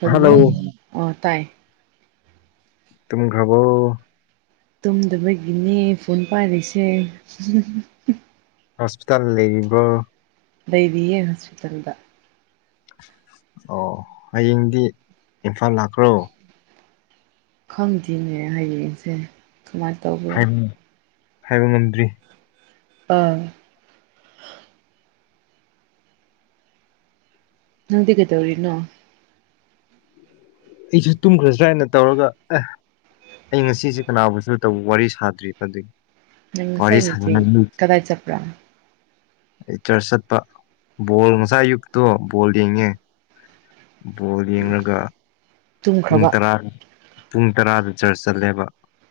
Hello hello ꯑꯣ ꯇꯥꯏ ꯇꯨꯝꯈ꯭ꯔꯕꯣ ꯇꯨꯝꯗꯕꯒꯤꯅꯦ ꯐꯣꯟ ꯄꯥꯏꯔꯤꯁꯦ ꯍꯣꯁꯄꯤꯇꯥꯜ ꯂꯩꯔꯤꯕꯣ ꯂꯩꯔꯤꯌꯦ ꯍꯣꯁꯄꯤꯇꯥꯜꯗ ꯑꯣ ꯍꯌꯦꯡꯗꯤ ꯏꯝꯐꯥꯜ ꯂꯥꯛꯈ꯭ꯔꯣ ꯈꯪꯗꯦꯅꯦ ꯍꯌꯦꯡꯁꯦ ꯀꯃꯥꯏ ꯇꯧꯕ ꯍꯥꯏꯕ ꯍꯥꯏꯕ ꯉꯝꯗ꯭ꯔꯤ ꯑꯥ ꯅꯪꯗꯤ ꯀꯩꯗꯧꯔꯤꯅꯣ ꯑꯩꯁꯨ ꯇꯨꯝꯈ꯭ꯔꯁꯤꯔꯥ ꯍꯥꯏꯅ ꯇꯧꯔꯒ ꯑꯦ ꯑꯩ ꯉꯁꯤꯁꯦ ꯀꯅꯥꯨꯝꯕꯁꯨ ꯇꯧ ꯋꯥꯔꯤ ꯁꯥꯗ꯭ꯔꯤꯕ ꯑꯗꯨꯏ ꯅꯪ ꯉꯁꯥꯏ ꯅꯨꯡꯊꯤꯜ ꯀꯗꯥꯥꯏ ꯆꯠꯄ꯭ꯔꯥ ꯑꯩ ꯆ꯭ꯔꯁ ꯆꯠꯄ ꯕꯣꯜ ꯉꯁꯥꯥꯏ ꯑꯌꯨꯛꯇꯣ ꯕꯣꯜ ꯌꯦꯡꯉꯦ ꯕꯣꯜ ꯌꯦꯡꯔꯥꯒ ꯄꯨꯡ ꯇꯨꯝꯈ꯭ꯔꯕ ꯇꯔꯥꯒꯤ ꯄꯨꯡ ꯇꯔꯥꯗ ꯆ꯭ꯔꯁ ꯆꯠꯂꯦꯕ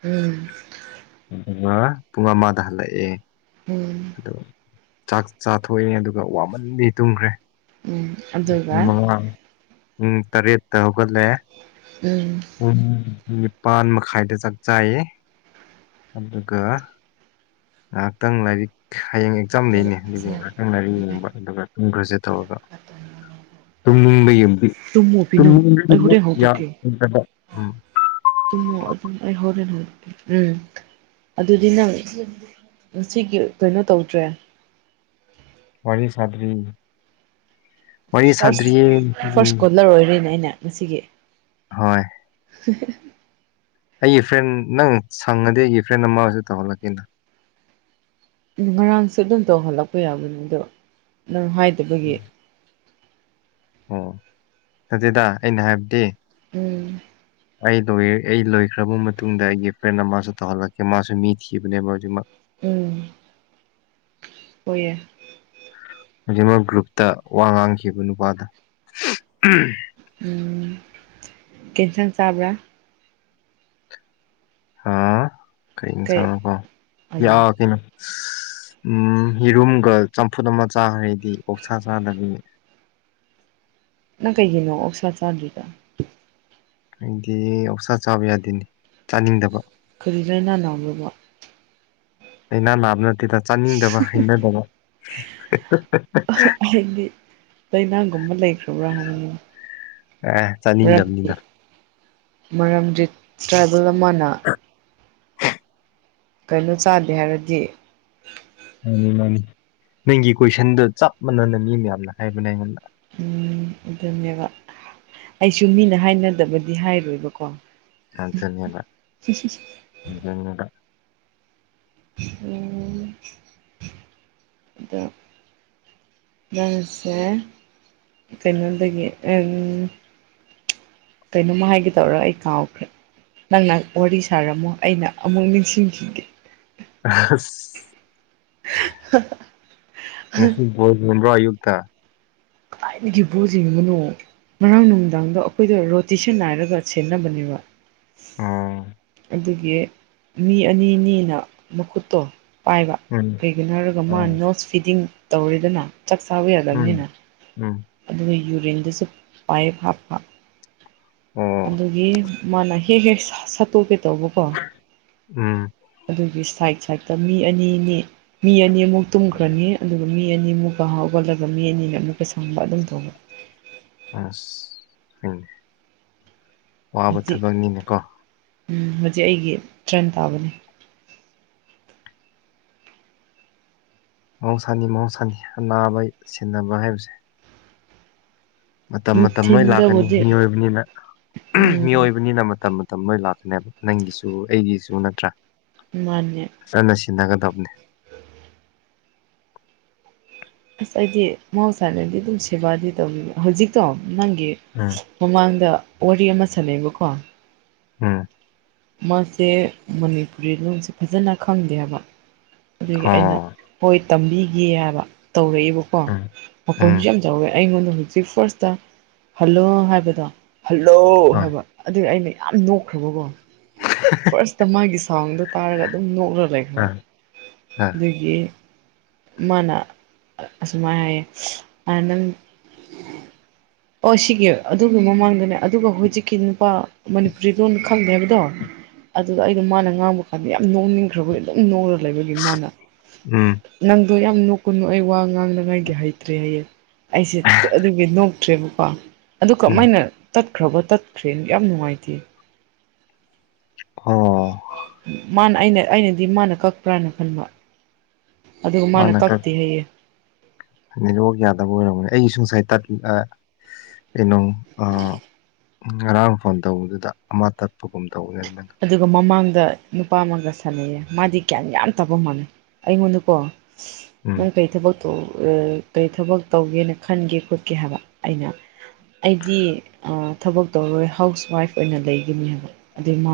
ꯎꯨꯝ [unintelligible] ꯄꯨꯡ ꯑꯃꯗ ꯍꯜꯂꯛꯑꯦ ꯎꯨꯝ ꯑꯗꯣ ꯆꯥꯛ ꯆꯥꯊꯣꯛꯑꯦ ꯑꯗꯨꯒ ꯋꯥꯃꯟꯕꯒꯤ ꯇꯨꯝꯈ꯭ꯔꯦ ꯎꯝ ꯑꯗꯨꯒ [unintelligible] ꯄꯨꯡ ꯇꯔꯦꯠꯇ ꯍꯧꯒꯠꯂꯦ ꯎꯝ ꯄꯨꯡ ꯅꯤꯄꯥꯜ ꯃꯈꯥꯏꯗ ꯆꯥꯛ ꯆꯥꯏꯌꯦ ꯑꯗꯨꯒ ꯉꯥꯏꯍꯥꯛꯇꯪ ꯂꯥꯏꯔꯤꯛ ꯍꯌꯦꯡ ꯑꯦꯛꯖꯥꯝ ꯂꯩꯅꯦ ꯑꯗꯨ ꯅꯪ ꯂꯥꯏꯔꯤꯛ ꯌꯦꯡꯕ ꯑꯗꯨꯒ ꯇꯨꯝꯈ꯭ꯔꯁꯦ ꯇꯧꯔꯒ ꯇꯨꯝꯅꯤꯡꯕ ꯌꯦꯡ ꯇꯨꯝꯃꯨ ꯄꯤꯅꯨ ꯑꯩ ꯍꯣꯔꯦꯟ [unintelligible] ꯌꯥ ꯍꯧꯗꯣꯛꯀꯦ [unintelligible] ꯎꯨꯝ ꯇꯨꯝꯃꯣ ꯑꯗꯨꯝ ꯑꯩ ꯍꯣꯔꯦꯟ ꯍꯧꯗꯣꯛꯀꯦ ꯎꯨꯝ ꯑꯗꯨꯗꯤ ꯅꯪ ꯉꯁꯤꯒꯤ ꯀꯩꯅꯣ ꯇꯧꯗ꯭ꯔꯦ ꯋꯥꯔꯤ ꯁꯥꯗ꯭ꯔꯤ ꯋꯥꯔꯤ ꯐ꯭ꯔꯥꯁ ꯁꯥꯗ꯭ꯔꯤꯌꯦ ꯐ꯭ꯔꯥꯁ ꯎꯝ ꯀꯣꯂꯔ ꯑꯣꯏꯔꯤꯅꯦ ꯑꯩꯅ ꯉꯁꯤꯒꯤ ꯍꯣꯏ ꯍꯥ ꯍꯥ ꯑꯩꯒꯤ ꯐ꯭ꯔꯦꯟ ꯅꯪ ꯁꯪꯉꯗꯤ ꯑꯩꯒꯤ ꯐ꯭ꯔꯦꯟ ꯑꯃꯁꯨ ꯇꯧꯍꯜꯂꯛꯀꯦꯅ ꯎꯨꯝ ꯉꯔꯥꯡꯁꯨ ꯑꯗꯨꯝ ꯇꯧꯍꯜꯂꯛꯄ ꯌꯥꯕꯅꯦ ꯑꯗꯣ ꯅꯪ ꯍꯥꯏꯗꯕꯒꯤ ꯑꯣ ꯅꯠꯇꯦꯗ ꯑꯩꯅ ꯍꯥꯏꯕꯗꯤ ꯎꯨꯝ ꯑꯩ ꯂꯣꯏ ꯑꯩ ꯂꯣꯏꯈ꯭ꯔꯕ ꯃꯇꯨꯡꯗ ꯑꯩꯒꯤ ꯐ꯭ꯔꯦꯟ ꯑꯃꯥꯁꯨ ꯇꯧꯍꯜꯂꯛꯀꯦ ꯃꯥꯁꯨ ꯃꯤ ꯊꯤꯕꯅꯦꯕ ꯍꯧꯖꯤꯛꯃꯛ ꯎꯨꯝ ꯍꯣꯏꯌꯦ ꯍꯧꯃꯛ ꯒ꯭ꯔꯨꯞꯇ ꯋꯥ ꯉꯥꯡꯈꯤꯕ ꯅꯨꯄꯥꯗꯨ ꯑꯝ ꯎꯨ ꯀꯦꯟꯁꯥꯡ ꯆꯥꯕ꯭ꯔꯥ ꯍꯥꯥ ꯀꯩ ꯏꯁꯥꯡꯅꯣꯀꯣ ꯌꯥ ꯑꯌꯣ ꯀꯩꯅꯣ ꯎꯝ ꯌꯦꯔꯨꯝꯒ ꯆꯝꯐꯨꯠ ꯑꯃ ꯆꯥꯈ꯭ꯔꯦ ꯑꯩꯗꯤ ꯑꯣꯛꯁꯥ ꯆꯥꯗꯕꯒꯤ ꯅꯪ ꯀꯩꯒꯤꯅꯣ ꯑꯣꯛꯁꯥ ꯆꯥꯗ꯭ꯔꯤꯗꯣ ꯑꯩꯗꯤ ꯑꯣꯛꯁꯥ ꯆꯥꯕ ꯌꯥꯗꯦꯅꯦ ꯆꯥꯅꯤꯡꯗꯕ ꯀꯔꯤꯔꯥ ꯅꯪ [unintelligible] ꯂꯩꯅꯥ ꯅꯥꯕ ꯅꯠꯇꯦꯗ ꯆꯥꯅꯤꯡꯗꯕ ꯍꯩꯅꯗꯕ ꯑꯩꯗꯤ ꯂꯩꯅꯒꯨꯝꯕ ꯂꯩꯈ꯭ꯔꯕ꯭ꯔꯥ ꯍꯥꯏꯕꯅꯤꯗ ꯑꯥ ꯆꯥꯅꯤꯡꯗꯕꯅꯤꯗ ꯃꯔꯝꯗꯤ ꯇ꯭ꯔꯥꯏꯕꯦꯜ ꯑꯃꯅ ꯀꯩꯅꯣ ꯆꯥꯟꯗꯦ ꯍꯥꯏꯔꯗꯤ ꯃꯥꯅꯤ ꯃꯥꯅꯤ ꯅꯪꯒꯤ ꯀꯣꯏꯁꯟꯗ ꯆꯞ ꯃꯥꯟꯅꯅ ꯃꯤ ꯃꯌꯥꯝꯅ ꯍꯥꯏꯕꯅꯦ ꯑꯩꯉꯣꯟꯗ꯫ ꯎꯝ ꯑꯗꯨꯅꯦꯕ꯫ ꯑꯩꯁꯨ ꯃꯤꯅ ꯍꯥꯏꯅꯗꯕꯗꯤ ꯍꯥꯏꯔꯣꯏꯕꯀꯣ꯫ ꯑꯗꯨꯅꯦꯕ [unintelligible] ꯎꯝ ꯑꯗꯣ ꯅꯪꯁꯦ ꯀꯩꯅꯣꯗꯒꯤ ꯑꯝ ꯀꯩꯅꯣꯝꯃ ꯍꯥꯏꯒꯦꯇꯧꯔ ꯑꯩ ꯀꯥꯎꯈ꯭ꯔꯦ꯫ ꯅꯪꯅ ꯋꯥꯔꯤ ꯁꯥꯔꯝꯃꯣ ꯑꯩꯅ ꯑꯃꯨꯛ ꯅꯤꯡꯁꯤꯡꯈꯤꯒꯦ꯫ ꯑꯁ ꯉꯁꯤ ꯕꯣꯜ ꯌꯦꯡꯕ꯭ꯔꯣ ꯑꯌꯨꯛꯇ꯫ ꯀꯗꯥꯏꯗꯒꯤ ꯕꯣꯜ ꯌꯦꯡꯕꯅꯣ꯫ ꯉꯔꯥꯡ ꯅꯨꯃꯤꯗꯥꯡꯗꯣ ꯑꯩꯈꯣꯏꯗꯣ ꯔꯣꯇꯦꯁꯟ ꯅꯥꯏꯔꯒ ꯁꯦꯟꯅꯕꯅꯦꯕ꯫ ꯑꯣ꯫ ꯑꯗꯨꯒꯤ ꯃꯤ ꯑꯅꯤ ꯑꯅꯤꯅ ꯃꯈꯨꯠꯇꯣ ꯄꯥꯏꯕ ꯎꯝ ꯀꯩꯒꯤꯅꯣ ꯍꯥꯏꯔꯒ ꯃꯥ ꯑꯣ ꯅꯣꯁ ꯐꯤꯗꯤꯡ ꯇꯧꯔꯦꯗꯅ ꯆꯥꯛ ꯆꯥꯕ ꯎꯝ ꯌꯥꯗꯕꯅꯦꯅ ꯎꯝ꯫ ꯑꯗꯨꯒ ꯌꯨꯔꯤꯟꯗꯨꯁꯨ ꯄꯥꯏꯞ ꯍꯥꯞꯄ꯫ ꯑꯣ ꯑꯗꯨꯒꯤ ꯃꯥꯅ ꯍꯦꯛ ꯍꯦꯛ ꯁ-ꯁꯠꯇꯣꯛꯀꯦ ꯇꯧꯕꯀꯣ꯫ ꯎꯝ꯫ ꯑꯗꯨꯒꯤ ꯁꯥꯏꯠ ꯁꯥꯏꯠꯇ ꯃꯤ ꯑꯅꯤ ꯑꯅꯤ ꯃꯤ ꯑꯅꯤꯃꯨꯛ ꯇꯨꯝꯈ꯭ꯔꯅꯤ ꯑꯗꯨꯒ ꯃꯤ ꯑꯅꯤꯃꯨꯛꯀ ꯍꯧꯒꯠꯂꯒ ꯃꯤ ꯑꯅꯤꯅ ꯑꯃꯨꯛꯀ ꯁꯪꯕ ꯑꯗꯨꯝ ꯇꯧꯕ꯫ ꯑꯁ ꯍꯣꯏꯅꯦ ꯋꯥꯕ ꯍꯧꯖꯤꯛ ꯊꯕꯛꯅꯤꯅꯦꯀꯣ꯫ ꯎꯝ ꯍꯧꯖꯤꯛ ꯑꯩꯒꯤ ꯇ꯭ꯔꯟ ꯇꯥꯕꯅꯦ꯫ ꯃꯍꯧꯁꯥꯅꯤ ꯃꯍꯧꯁꯥꯅꯤ ꯑꯅꯥꯕ ꯁꯦꯟꯅꯕ ꯍꯥꯏꯕꯁꯦ꯫ ꯃꯇꯝ ꯃꯇꯝ ꯂꯣꯏ ꯂꯥꯛꯀꯅꯤ ꯅꯨꯡꯊꯤꯟꯗꯕꯨꯗꯤ ꯃꯤꯑꯣꯏꯕꯅꯤꯅ ꯎꯝ ꯃꯤꯑꯣꯏꯕꯅꯤꯅ ꯃꯇꯝ ꯃꯇꯝ ꯂꯣꯏ ꯂꯥꯛꯀꯅꯦꯕ ꯅꯪꯒꯤꯁꯨ ꯑꯩꯒꯤꯁꯨ ꯅꯠꯇ꯭ꯔꯥ꯫ ꯃꯥꯅꯦ꯫ ꯐꯖꯅ ꯁꯦꯟꯅꯒꯗꯕꯅꯦ꯫ ꯑꯁ ꯑꯩꯗꯤ ꯃꯍꯧꯁꯥꯅꯗꯤ ꯑꯗꯨꯝ ꯁꯦꯕꯥꯗꯤ ꯇꯧꯅꯤ ꯍꯧꯖꯤꯛꯇꯣ ꯅꯪꯒꯤ ꯑ꯫ ꯃꯃꯥꯡꯗ ꯋꯥꯔꯤ ꯑꯃ ꯁꯥꯟꯅꯩꯕꯀꯣ꯫ ꯑ꯫ ꯃꯥꯁꯦ ꯃꯅꯤꯄꯨꯔꯤ ꯂꯣꯟꯁꯦ ꯐꯖꯅ ꯈꯪꯗꯦ ꯍꯥꯏꯕ ꯑꯗꯨꯒꯤ ꯑꯩꯅ ꯑꯣ ꯍꯣꯏ ꯇꯝꯕꯤꯒꯦ ꯍꯥꯏꯕ ꯇꯧꯔꯛꯑꯦꯕꯀꯣ ꯎꯝ ꯎꯝ ꯃꯈꯣꯟꯁꯨ ꯌꯥꯝ ꯆꯥꯎꯋꯦ ꯑꯩꯉꯣꯟꯗ ꯍꯨꯖꯤꯛ ꯐ꯭ꯔꯁꯇ ꯍꯜꯂꯣ ꯍꯥꯏꯕꯗꯣ ꯍꯜꯂꯣ ꯍꯣꯏ ꯍꯥꯏꯕ꯫ ꯑꯗꯨꯒꯤ ꯑꯩꯅ ꯌꯥꯝ ꯅꯣꯛꯈ꯭ꯔꯕꯀꯣ ꯐꯔ꯭ꯁꯇ ꯃꯥꯒꯤ ꯁꯥꯎꯟꯗꯣ ꯇꯥꯔꯒ ꯑꯗꯨꯝ ꯅꯣꯛꯂꯒ ꯂꯩ ꯑ ꯑ [unintelligible] ꯑꯗꯨꯒꯤ ꯃꯥꯅ ꯑꯁꯨꯃꯥꯏꯅ ꯍꯥꯏꯌꯦ ꯑꯥ ꯅꯪ [inaudible] ꯑꯣ ꯁꯤꯒꯤ ꯑꯗꯨꯒꯤ ꯃꯃꯥꯡꯗꯅꯦ ꯑꯗꯨꯒ ꯍꯨꯖꯤꯛꯀꯤ ꯅꯨꯄꯥ ꯃꯅꯤꯄꯨꯔꯤ ꯂꯣꯟ ꯈꯪꯗꯦ ꯍꯥꯏꯕꯗꯣ ꯑꯗꯨꯗ ꯑꯩꯗꯤ ꯃꯥꯅ ꯉꯥꯡꯕ ꯀꯥꯟꯗ ꯌꯥꯝ ꯅꯣꯛꯅꯤꯡꯈ꯭ꯔꯕꯒꯤ ꯑꯗꯨꯝ ꯅꯣꯛꯔ ꯂꯩꯕꯒꯤ ꯃꯥꯅ ꯎꯝ꯫ ꯅꯪꯗꯣ ꯌꯥꯝ ꯅꯣꯛꯀꯅꯣ ꯑꯩ ꯋꯥ ꯉꯥꯡꯅꯉꯥꯏꯒꯤ ꯍꯩꯇ꯭ꯔꯦ ꯍꯥꯏꯌꯦ ꯑꯩꯁꯦ ꯑꯗꯨꯒꯤ ꯅꯣꯛ ꯈ꯭ꯔꯦꯕꯀꯣ ꯑꯗꯨ ꯎꯝ ꯀꯃꯥꯏꯅ ꯇꯠꯈ꯭ꯔꯕ ꯇꯠꯈ꯭ꯔꯦ ꯌꯥꯝ ꯅꯨꯡꯉꯥꯏꯇꯦ꯫ ꯑꯣ꯫ ꯃꯥꯅ ꯑꯩꯅ ꯑꯩꯅꯗꯤ ꯃꯥꯅ ꯀꯛꯄ꯭ꯔꯥꯅ ꯈꯟꯕ ꯑꯗꯨꯒ ꯃꯥꯅ ꯀꯛꯇꯦ ꯍꯩꯌꯦ꯫ ꯅꯦꯠꯋꯥꯔꯛ ꯌꯥꯗꯕ ꯑꯣꯏꯔꯝꯒꯅꯦ ꯑꯩꯒꯤꯁꯨ ꯉꯁꯥꯏ ꯇꯠ ꯑꯥ ꯀꯩꯅꯣ ꯑꯥ ꯉꯔꯥꯡ ꯐꯣꯟ ꯇꯧꯕꯗꯨꯗ ꯑꯃ ꯇꯠꯄꯒꯨꯝ ꯇꯧꯋꯦ ꯑꯗꯨꯃꯥꯏꯅ ꯑꯗꯨꯒ ꯃꯃꯥꯡꯗ ꯅꯨꯄꯥ ꯑꯃꯒ ꯁꯥꯟꯅꯩꯌꯦ ꯃꯥꯗꯤ ꯒ꯭ꯌꯥꯟ ꯌꯥꯝ ꯇꯕ ꯃꯥꯂꯩ ꯑꯩꯉꯣꯟꯗꯀꯣ ꯎꯝ ꯅꯪ ꯀꯩ ꯊꯕꯛ [unintelligible] ꯀꯔꯤ ꯊꯕꯛ ꯇꯧꯒꯦꯅ ꯈꯟꯒꯦ ꯈꯣꯠꯀꯦ ꯍꯥꯏꯕ ꯑꯩꯅ ꯑꯩꯗꯤ ꯑꯥ ꯊꯕꯛ ꯇꯧꯔꯣꯏ ꯍꯥꯎꯁ ꯋꯥꯏꯐ ꯑꯣꯏꯅ ꯂꯩꯒꯤꯅꯤ ꯍꯥꯏꯕ ꯑꯗꯨꯏ ꯃꯥ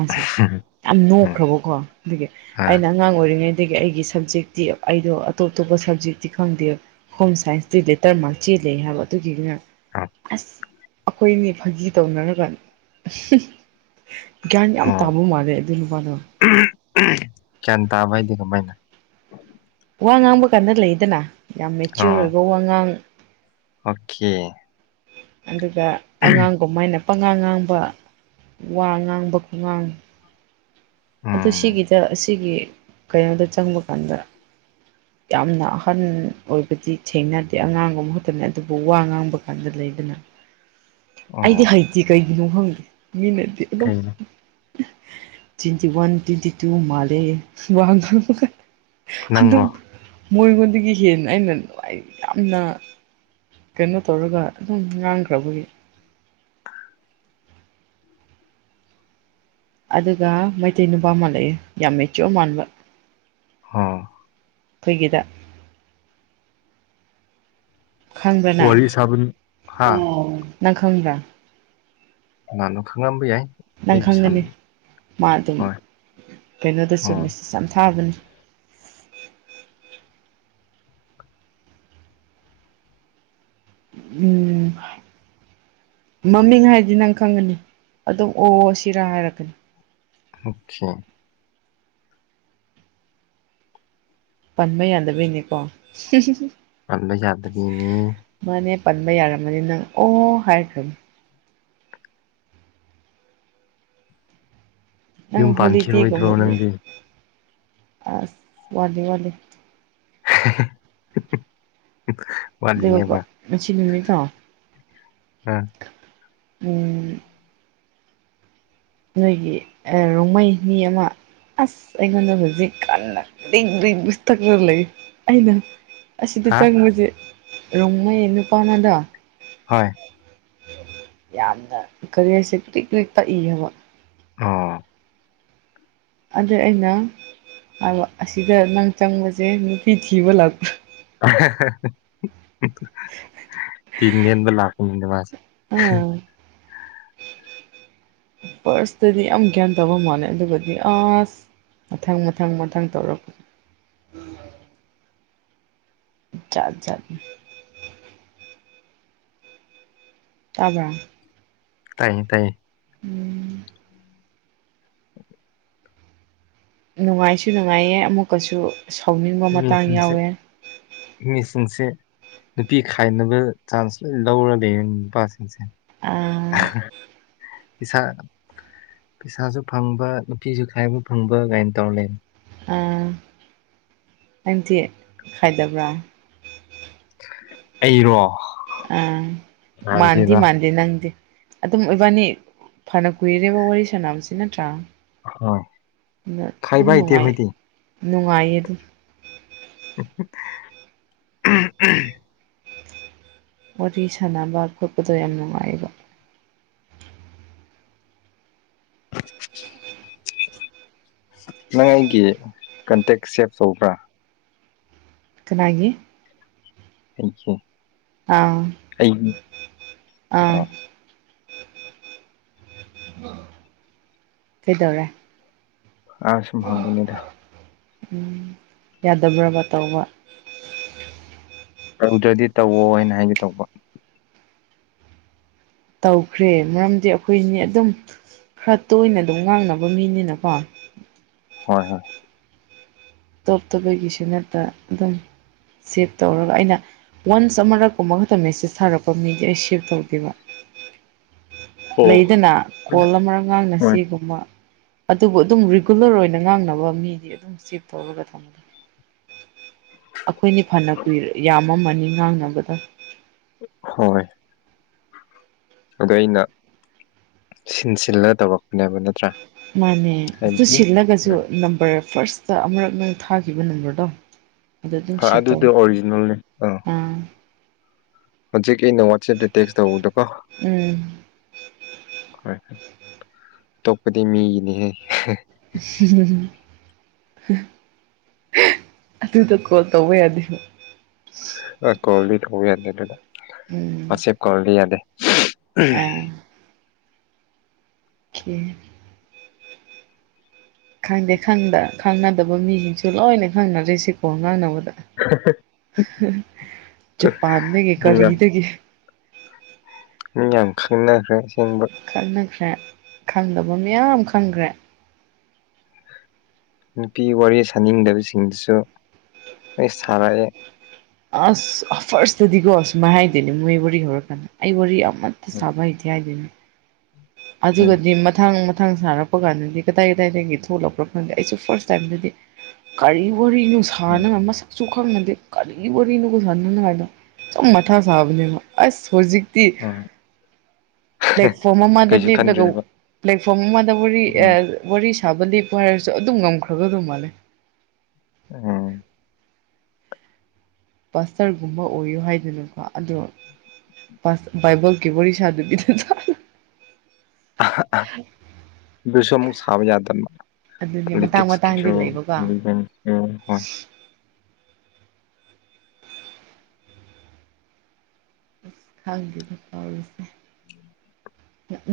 ꯌꯥꯝ ꯎꯝ ꯅꯣꯛꯈ꯭ꯔꯥꯕꯀꯣ ꯑꯗꯨꯒꯤ ꯑ ꯑꯩꯅ ꯑꯉꯥꯡ ꯑꯣꯏꯔꯤꯉꯩꯗꯒꯤ ꯑꯩꯒꯤ ꯁꯕꯖꯦꯛꯇꯤ ꯑꯩꯗꯣ ꯑꯇꯣꯞ ꯑꯇꯣꯞꯄ ꯁꯕꯖꯦꯛꯇꯤ ꯈꯪꯗꯦꯕ ꯍꯣꯝ ꯁꯥꯏꯟꯁꯇꯤ ꯂꯦꯇꯔ ꯃꯥꯔ꯭ꯛ ꯆꯦꯜꯂꯤ ꯍꯥꯏꯕ ꯑꯗꯨꯒꯤꯅꯦ ꯑꯁ ꯑꯈꯣꯏ ꯑꯅꯤ ꯐꯥꯒꯤ ꯇꯧꯅꯔꯒ ꯒ꯭ꯌꯥꯟ ꯌꯥꯝ ꯇꯥꯕ ꯃꯥꯜꯂꯦ ꯑꯗꯨ ꯅꯨꯄꯥꯗꯣ ꯎꯝ ꯎꯝ ꯒ꯭ꯌꯥꯟ ꯇꯥꯕ ꯍꯥꯏꯗꯤ ꯀꯃꯥꯏꯅ ꯋꯥ ꯉꯥꯡꯕ ꯀꯥꯟꯗ ꯂꯩꯗꯅ ꯌꯥꯝ ꯃꯦꯆꯤꯌꯣꯔ ꯑꯣꯏꯕ ꯋꯥ ꯉꯥꯡ ꯑꯣꯈꯦ ꯑꯗꯨꯒ ꯑꯉꯥꯡꯒꯨꯝꯃꯥꯏꯅ ꯄꯉꯥꯡ ꯉꯥꯡꯕ ꯋꯥ ꯉꯥꯡꯕ ꯈꯨꯉꯥꯡ ꯑꯗꯨ ꯎꯝ ꯁꯤꯒꯤꯗ ꯑꯁꯤꯒꯤ ꯀꯩꯅꯣꯗ ꯆꯪꯕ ꯀꯥꯟꯗ [inaudible] ꯌꯥꯝꯅ ꯑꯍꯟ ꯑꯣꯏꯕꯗꯤ ꯊꯦꯡꯅꯗꯦ ꯑꯉꯥꯡ ꯃꯍꯨꯠꯇꯅꯦ ꯑꯗꯨꯕꯨ ꯋꯥ ꯉꯥꯡꯕ ꯀꯥꯟꯗ ꯂꯩꯗꯅ [inaudible] ꯑꯩꯗꯤ ꯑꯣ ꯍꯩꯇꯦ ꯀꯩꯒꯤꯅꯣ ꯈꯪꯗꯦ ꯃꯤꯅꯗꯤ ꯑꯗꯨꯝ ꯀꯩꯅꯣ ꯇꯤꯟꯇꯤ ꯋꯥꯟ ꯇ꯭ꯋꯦꯟꯇꯤ ꯇꯨ ꯃꯥꯂꯦ ꯋꯥ ꯉꯥꯡꯕꯗ ꯑꯗꯨꯝ ꯅꯪꯔꯣ ꯃꯣꯏꯉꯣꯟꯗꯒꯤ ꯍꯦꯟꯅ ꯑꯩꯅ ꯅꯨꯡꯉꯥꯏ ꯌꯥꯝꯅ ꯀꯩꯅꯣ ꯇꯧꯔꯒ ꯑꯗꯨꯝ ꯉꯥꯡꯈ꯭ꯔꯥꯕꯒꯤ ꯑꯗꯨꯒ ꯃꯩꯇꯩ ꯅꯨꯄꯥ ꯃꯜꯂꯛꯑꯦ ꯌꯥꯝ ꯃꯦꯆꯌꯣꯔ ꯃꯥꯟꯕ ꯍꯥ ꯈꯣꯏꯒꯤꯗ ꯈꯪꯕ꯭ꯔꯥ ꯅꯪ ꯋꯥꯔꯤ ꯁꯥꯕ ꯍꯥ ꯑꯣ ꯅꯪ ꯈꯪꯕ꯭ꯔꯥ ꯀꯅꯥꯅꯣ ꯈꯪꯂꯝꯕ ꯌꯥꯏ ꯅꯪ ꯑꯩꯁꯨ ꯁꯥꯟ ꯈꯪꯒꯅꯤ ꯃꯥ ꯑꯗꯨꯝ ꯍꯣꯏ ꯀꯩꯅꯣꯗꯁꯨ ꯑꯣ ꯃꯦꯁꯦꯁ ꯌꯥꯝ ꯊꯥꯕꯅꯤ ꯎꯝ ꯃꯃꯤꯡ ꯍꯥꯏꯗꯤ ꯅꯪ ꯈꯪꯉꯅꯤ ꯑꯗꯨꯝ ꯑꯣ ꯁꯤꯔꯥ ꯍꯥꯏꯔꯛꯀꯥꯅꯤ [unintelligible] ꯄꯟꯕ ꯌꯥꯗꯕꯩꯅꯦꯀꯣ ꯄꯟꯕ ꯌꯥꯗꯕꯤꯅꯤ ꯃꯥꯅꯦ ꯄꯟꯕ ꯌꯥꯔꯝꯃꯗꯤ ꯅꯪ ꯑꯣ ꯍꯥꯏꯈ꯭ꯔꯥꯅꯤ ꯅꯪ ꯌꯨꯝ ꯄꯥꯟꯈꯤꯔꯣꯏꯗ꯭ꯔꯣ ꯍꯣꯂꯤꯗꯦꯒꯨꯝꯗꯤ ꯅꯪꯗꯤ ꯑꯁ ꯋꯥꯗꯦ ꯋꯥꯗꯦ [unintelligible] ꯑꯗꯨꯒꯀꯣ ꯉꯁꯤ ꯅꯨꯃꯤꯠꯇꯣ ꯑꯥ ꯎꯝ ꯅꯣꯏꯒꯤ ꯑꯥ ꯔꯣꯡꯃꯩ ꯃꯤ ꯑꯃ ꯑꯁ ꯑꯩꯉꯣꯟꯗ ꯍꯨꯖꯤꯛ ꯀꯥꯟꯅ [unintelligible] ꯇꯛꯂꯒ ꯂꯩ ꯑꯩꯅ ꯑꯁꯤꯗ ꯍꯥ ꯆꯪꯕꯖꯦ ꯔꯣꯡꯃꯩ ꯅꯨꯄꯥꯅꯗꯣ ꯍꯣꯏ ꯌꯥꯝꯅ ꯀꯔꯤ ꯍꯥꯏꯁꯦ ꯀ꯭ꯔꯤꯛ ꯀ꯭ꯔꯤꯛ ꯇꯛꯏ ꯍꯥꯏꯕ ꯑꯣ ꯑꯗ ꯑꯩꯅ ꯑꯁꯤꯗ ꯅꯪ ꯆꯪꯕꯁꯦ ꯅꯨꯄꯤ ꯊꯤꯕ ꯂꯥꯛꯄ [unintelligible] ꯗꯤꯟ ꯂꯦꯟꯕꯥ ꯂꯥꯛꯄꯅꯤꯗ ꯃꯥꯁꯦ ꯑꯥ ꯐꯥꯔꯁꯇꯗꯤ ꯌꯥꯝ ꯒ꯭ꯌꯥꯟ ꯇꯥꯕ ꯃꯥꯜꯂꯦ ꯑꯗꯨꯒꯗꯤ ꯑꯁ ꯃꯊꯪ ꯃꯊꯪ ꯃꯊꯪ ꯇꯧꯔꯛꯄ ꯖꯥꯠ ꯖꯥꯠꯅꯤ ꯇꯥꯕ꯭ꯔ ꯇꯥꯏꯌꯦ ꯇꯥꯏꯌꯦ ꯎꯝ ꯅꯨꯡꯉꯥꯏꯁꯨ ꯅꯨꯡꯉꯥꯏꯌꯦ ꯑꯃꯨꯛꯀꯁꯨ ꯁꯥꯎꯅꯤꯡ ꯃꯤꯁꯤꯡꯁꯦ ꯃꯤꯁꯤꯡꯁꯦ ꯅꯨꯄꯤ ꯈꯥꯏꯅꯕ ꯆꯥꯟꯁ ꯂꯣꯏ ꯂꯧꯔ ꯂꯩ ꯅꯨꯄꯥꯁꯤꯡꯁꯦ ꯑꯥ ꯄꯤꯁꯥ ꯄꯩꯁꯥꯁꯨ ꯐꯪꯕ ꯅꯨꯄꯤꯁꯨ ꯈꯥꯏꯕ ꯐꯪꯕ ꯀꯥꯏꯅ ꯇꯧꯔ ꯂꯩꯅꯤ ꯑꯥ ꯅꯪꯗꯤ ꯈꯥꯏꯗꯕ꯭ꯔꯥ ꯑꯩꯔꯣ ꯑ ꯃꯥꯥꯟꯗꯤ ꯍꯥꯏꯗꯦꯗ ꯃꯥꯥꯟꯗ ꯅꯪꯪꯗꯤ ꯑꯗꯨꯝ ꯑꯣꯏꯕꯥꯅꯤ ꯐꯅ ꯀꯨꯏꯔꯦꯕ ꯋꯥꯔꯤ ꯁꯥꯟꯕꯁꯤ ꯅꯠꯇ꯭ꯔꯥ ꯍꯣꯏ ꯑꯗꯥ ꯑꯗꯨꯝ ꯈꯥꯏꯕ ꯍꯩꯇꯦ ꯅꯨꯡꯉꯥꯏ ꯑꯩꯈꯣꯏꯗꯤ ꯅꯨꯡꯉꯥꯏꯌꯦ ꯑꯗꯨꯝ [unintelligible] ꯋꯥꯔꯤ ꯁꯥꯟꯅꯕ ꯈꯣꯠꯄꯗꯣ ꯌꯥꯝ ꯅꯨꯡꯉꯥꯏꯕ [inaudible] ꯅꯪ ꯑꯩꯒꯤ ꯀꯟꯇꯦꯛ ꯁꯦꯚ ꯇꯧꯕ꯭ꯔꯥ ꯀꯅꯥꯒꯤ ꯑꯩꯒꯤ ꯑꯥ ꯑꯩꯒꯤ ꯑꯥ ꯀꯩꯗꯧꯔꯦ ꯑ ꯁꯨꯝ ꯍꯡꯕꯅꯤꯗ ꯎꯝ ꯌꯥꯗꯕ꯭ꯔꯕ ꯇꯧꯕ ꯇꯧꯗ꯭ꯔꯗꯤ ꯇꯧꯑꯣ ꯍꯥꯏꯅ ꯍꯥꯏꯒꯦ ꯇꯧꯕ ꯇꯧꯈ꯭ꯔꯦ ꯃꯔꯝꯗꯤ ꯑꯩꯈꯣꯏꯅꯤ ꯑꯗꯨꯝ ꯈꯔ ꯇꯣꯏꯅ ꯑꯗꯨꯝ ꯉꯥꯡꯅꯕ ꯃꯤꯅꯤꯅꯀꯣ ꯍꯣꯏ ꯍꯣꯏ ꯇꯣꯞ ꯇꯕꯒꯤꯁꯨ ꯅꯠꯇ ꯑꯗꯨꯝ ꯁꯦꯞ ꯇꯧꯔꯒ ꯑꯩꯅ ꯋꯥꯟꯁ ꯑꯃꯔꯛꯀꯨꯝꯕ ꯈꯛꯇ ꯃꯦꯁꯦꯁ ꯊꯥꯔꯛꯄ ꯃꯤꯗꯤ ꯑꯩ ꯁꯦꯞ ꯇꯧꯗꯦꯕ ꯑꯣ ꯂꯩꯗꯅ ꯀꯣꯜ ꯑꯃꯔꯛ ꯍꯣꯏ ꯉꯥꯡꯅꯁꯦꯒꯨꯝꯕ ꯑꯗꯨꯕꯨ ꯑꯗꯨꯝ ꯔꯤꯒꯨꯂꯔ ꯑꯣꯏꯅ ꯉꯥꯡꯅꯕ ꯃꯤꯗꯤ ꯑꯗꯨꯝ ꯁꯦꯚ ꯇꯧꯔꯒ ꯊꯝꯃꯦ ꯑꯩꯈꯣꯏꯅꯤ ꯐꯅ ꯀꯨꯏꯔ ꯌꯥꯝꯃꯃꯅꯤ ꯉꯥꯡꯅꯕꯗ ꯍꯣꯏ ꯑꯗꯣ ꯑꯩꯅ ꯁꯤꯟ ꯁꯤꯜꯂ ꯇꯧꯔꯛꯄꯅꯦꯕ ꯅꯠꯇ꯭ꯔꯥ ꯃꯥꯅꯦ ꯑꯗꯨ ꯍꯥꯏꯕꯗꯤ ꯁꯤꯜꯂꯒꯁꯨ ꯎꯝ ꯅꯝꯕꯔ ꯐꯥꯔꯁꯇ ꯑꯃꯨꯔꯛ ꯅꯪ ꯊꯥꯈꯤꯕ ꯅꯝꯕꯔꯗꯣ ꯑꯗꯨ ꯑꯗꯨꯝ ꯍꯣꯏ ꯁꯦꯞ ꯑꯗꯨꯗꯤ ꯇꯧꯋ ꯑꯣꯔꯤꯖꯤꯅꯦꯜꯅꯤ ꯑꯥ ꯍꯧꯖꯤꯛ ꯑꯩꯅ ꯋꯥꯆꯦꯞꯇ ꯇꯦꯛꯁ ꯇꯧꯕꯗꯣꯀꯣ ꯎꯝ ꯍꯣꯏ ꯑꯇꯣꯞꯄꯗꯤ ꯃꯤꯒꯤꯅꯤꯍꯦ [unintelligible] ꯑꯗꯨꯗꯣ ꯀꯣꯜ ꯇꯧꯕ ꯌꯥꯗꯦ ꯑ ꯀꯣꯜꯗꯤ ꯇꯧꯕꯥ ꯌꯥꯗꯦ ꯑꯗꯨꯗ ꯎꯝ ꯋꯥꯆꯦꯞ ꯀꯣꯜꯗꯤ ꯌꯥꯗꯦ ꯑ [unintelligible] ꯈꯪꯗꯦ ꯈꯪꯗ ꯈꯪꯅꯗꯕ ꯃꯤꯁꯤꯡꯁꯨ ꯂꯣꯏꯅ ꯈꯪꯅꯔꯤꯁꯤꯀꯣ ꯉꯥꯡꯅꯕꯗ ꯖꯄꯥꯟꯗꯒꯤ ꯃꯤ ꯌꯥꯝ ꯀꯔꯤꯗꯒꯤ ꯃꯤ ꯌꯥꯝ ꯈꯪꯅꯈ꯭ꯔꯦ ꯑꯁꯦꯡꯕ ꯈꯪꯅꯈ꯭ꯔꯦ ꯈꯪꯗꯕ ꯃꯌꯥꯝ ꯈꯪꯈ꯭ꯔꯦ ꯅꯨꯄꯤ ꯋꯥꯔꯤ ꯁꯥꯅꯤꯡꯗꯕꯁꯤꯡꯗꯨꯁꯨ ꯂꯣꯏ ꯁꯥꯔꯛꯑꯦ ꯑꯁ ꯐꯥꯔꯁꯇꯗꯤꯀꯣ ꯁꯨꯃꯥꯏ ꯍꯥꯏꯗꯣꯏꯅꯦ ꯃꯣꯏ ꯋꯥꯔꯤ ꯍꯧꯔꯛꯀꯥꯟꯗ ꯑꯩ ꯋꯥꯔꯤ ꯑꯃ ꯑꯃꯠꯇ ꯎꯝ ꯁꯥꯕ ꯍꯩꯇꯦ ꯍꯥꯏꯗꯅ ꯎꯝ ꯑꯗꯨꯒꯗꯤ ꯃꯊꯪ ꯃꯊꯪ ꯁꯥꯔꯛ ꯄ ꯀꯥꯟꯗꯗꯤ ꯀꯗꯥꯏ ꯀꯗꯥꯏꯗꯒꯤ ꯊꯣꯛꯂꯛꯄ꯭ꯔꯥ ꯈꯥꯟꯗꯦ ꯑꯩꯁꯨ ꯐꯥꯔꯁ ꯇꯥꯏꯝꯗꯗꯤ ꯀꯔꯤ ꯋꯥꯔꯤꯅꯣ ꯁꯅꯅꯤꯉꯥꯏ ꯃꯁꯛꯁꯨ ꯈꯪꯅꯗꯦ ꯀꯔꯤ ꯋꯥꯔꯤꯅꯣꯕꯥ ꯁꯥꯟꯅꯅꯉꯥꯏꯗꯣ ꯁꯨꯝ ꯃꯊꯥ ꯁꯥꯕꯅꯦꯕ ꯑꯁ ꯍꯧꯖꯤꯛꯇꯤ ꯎꯝ ꯄ꯭ꯂꯦꯠꯐꯣꯝ ꯃꯃꯥꯗ ꯀꯩꯁꯨ ꯂꯦꯞꯂꯒ ꯈꯟꯗ꯭ꯔꯦꯕ ꯄ꯭ꯂꯦꯠꯐꯣꯝ ꯑꯃꯗ ꯋꯥꯔꯤ ꯎꯝ ꯋꯥꯔꯤ ꯁꯥꯕ ꯂꯦꯛꯄꯣ ꯍꯥꯏꯔꯁꯨ ꯑꯗꯨꯝ ꯉꯝꯈ꯭ꯔꯒꯗꯧ ꯃꯥꯜꯂꯦ ꯎꯝ ꯄꯁꯇꯔꯒꯨꯝꯕ ꯑꯣꯏꯌꯨ ꯍꯥꯏꯗꯅꯀꯣ ꯑꯗꯣ ꯄ ꯏꯕꯣꯜꯀꯤ ꯋꯥꯔꯤꯁꯥꯗꯕꯤꯗ ꯆ ꯑꯗꯨ ꯁꯨꯝ ꯁꯥꯕ ꯌꯥꯗꯕ ꯑꯗꯨꯅꯤ ꯃꯇꯥꯡ ꯄꯣꯂꯤꯇꯤꯛꯁ ꯀꯤꯁꯨ ꯃꯇꯥꯡꯗꯤ ꯂꯩꯕꯀꯣ ꯎꯝ ꯍꯣꯏ [unintelligible]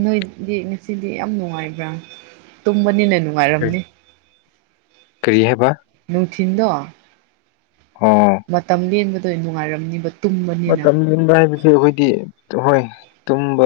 ꯅꯣꯏꯗꯤ ꯉꯁꯤꯗꯤ ꯌꯥꯝ ꯅꯨꯡꯉꯥꯏꯕ꯭ꯔꯥ ꯇꯨꯝꯕꯅꯤꯅ ꯅꯨꯡꯉꯥꯏꯔꯝꯅꯤ ꯀꯔꯤ ꯍꯥꯏꯕ ꯅꯨꯡꯊꯤꯟꯗꯣ ꯑꯣ ꯃꯇꯝ ꯂꯦꯟꯕꯗꯣꯏ ꯅꯨꯡꯉꯥꯏꯔꯝꯅꯤꯕ ꯇꯨꯝꯕꯅꯤꯅ ꯃꯇꯝ ꯂꯦꯟꯕ ꯍꯥꯏꯕꯁꯦ ꯑꯩꯈꯣꯏꯗꯤ ꯍꯣꯏ ꯇꯨꯝꯕ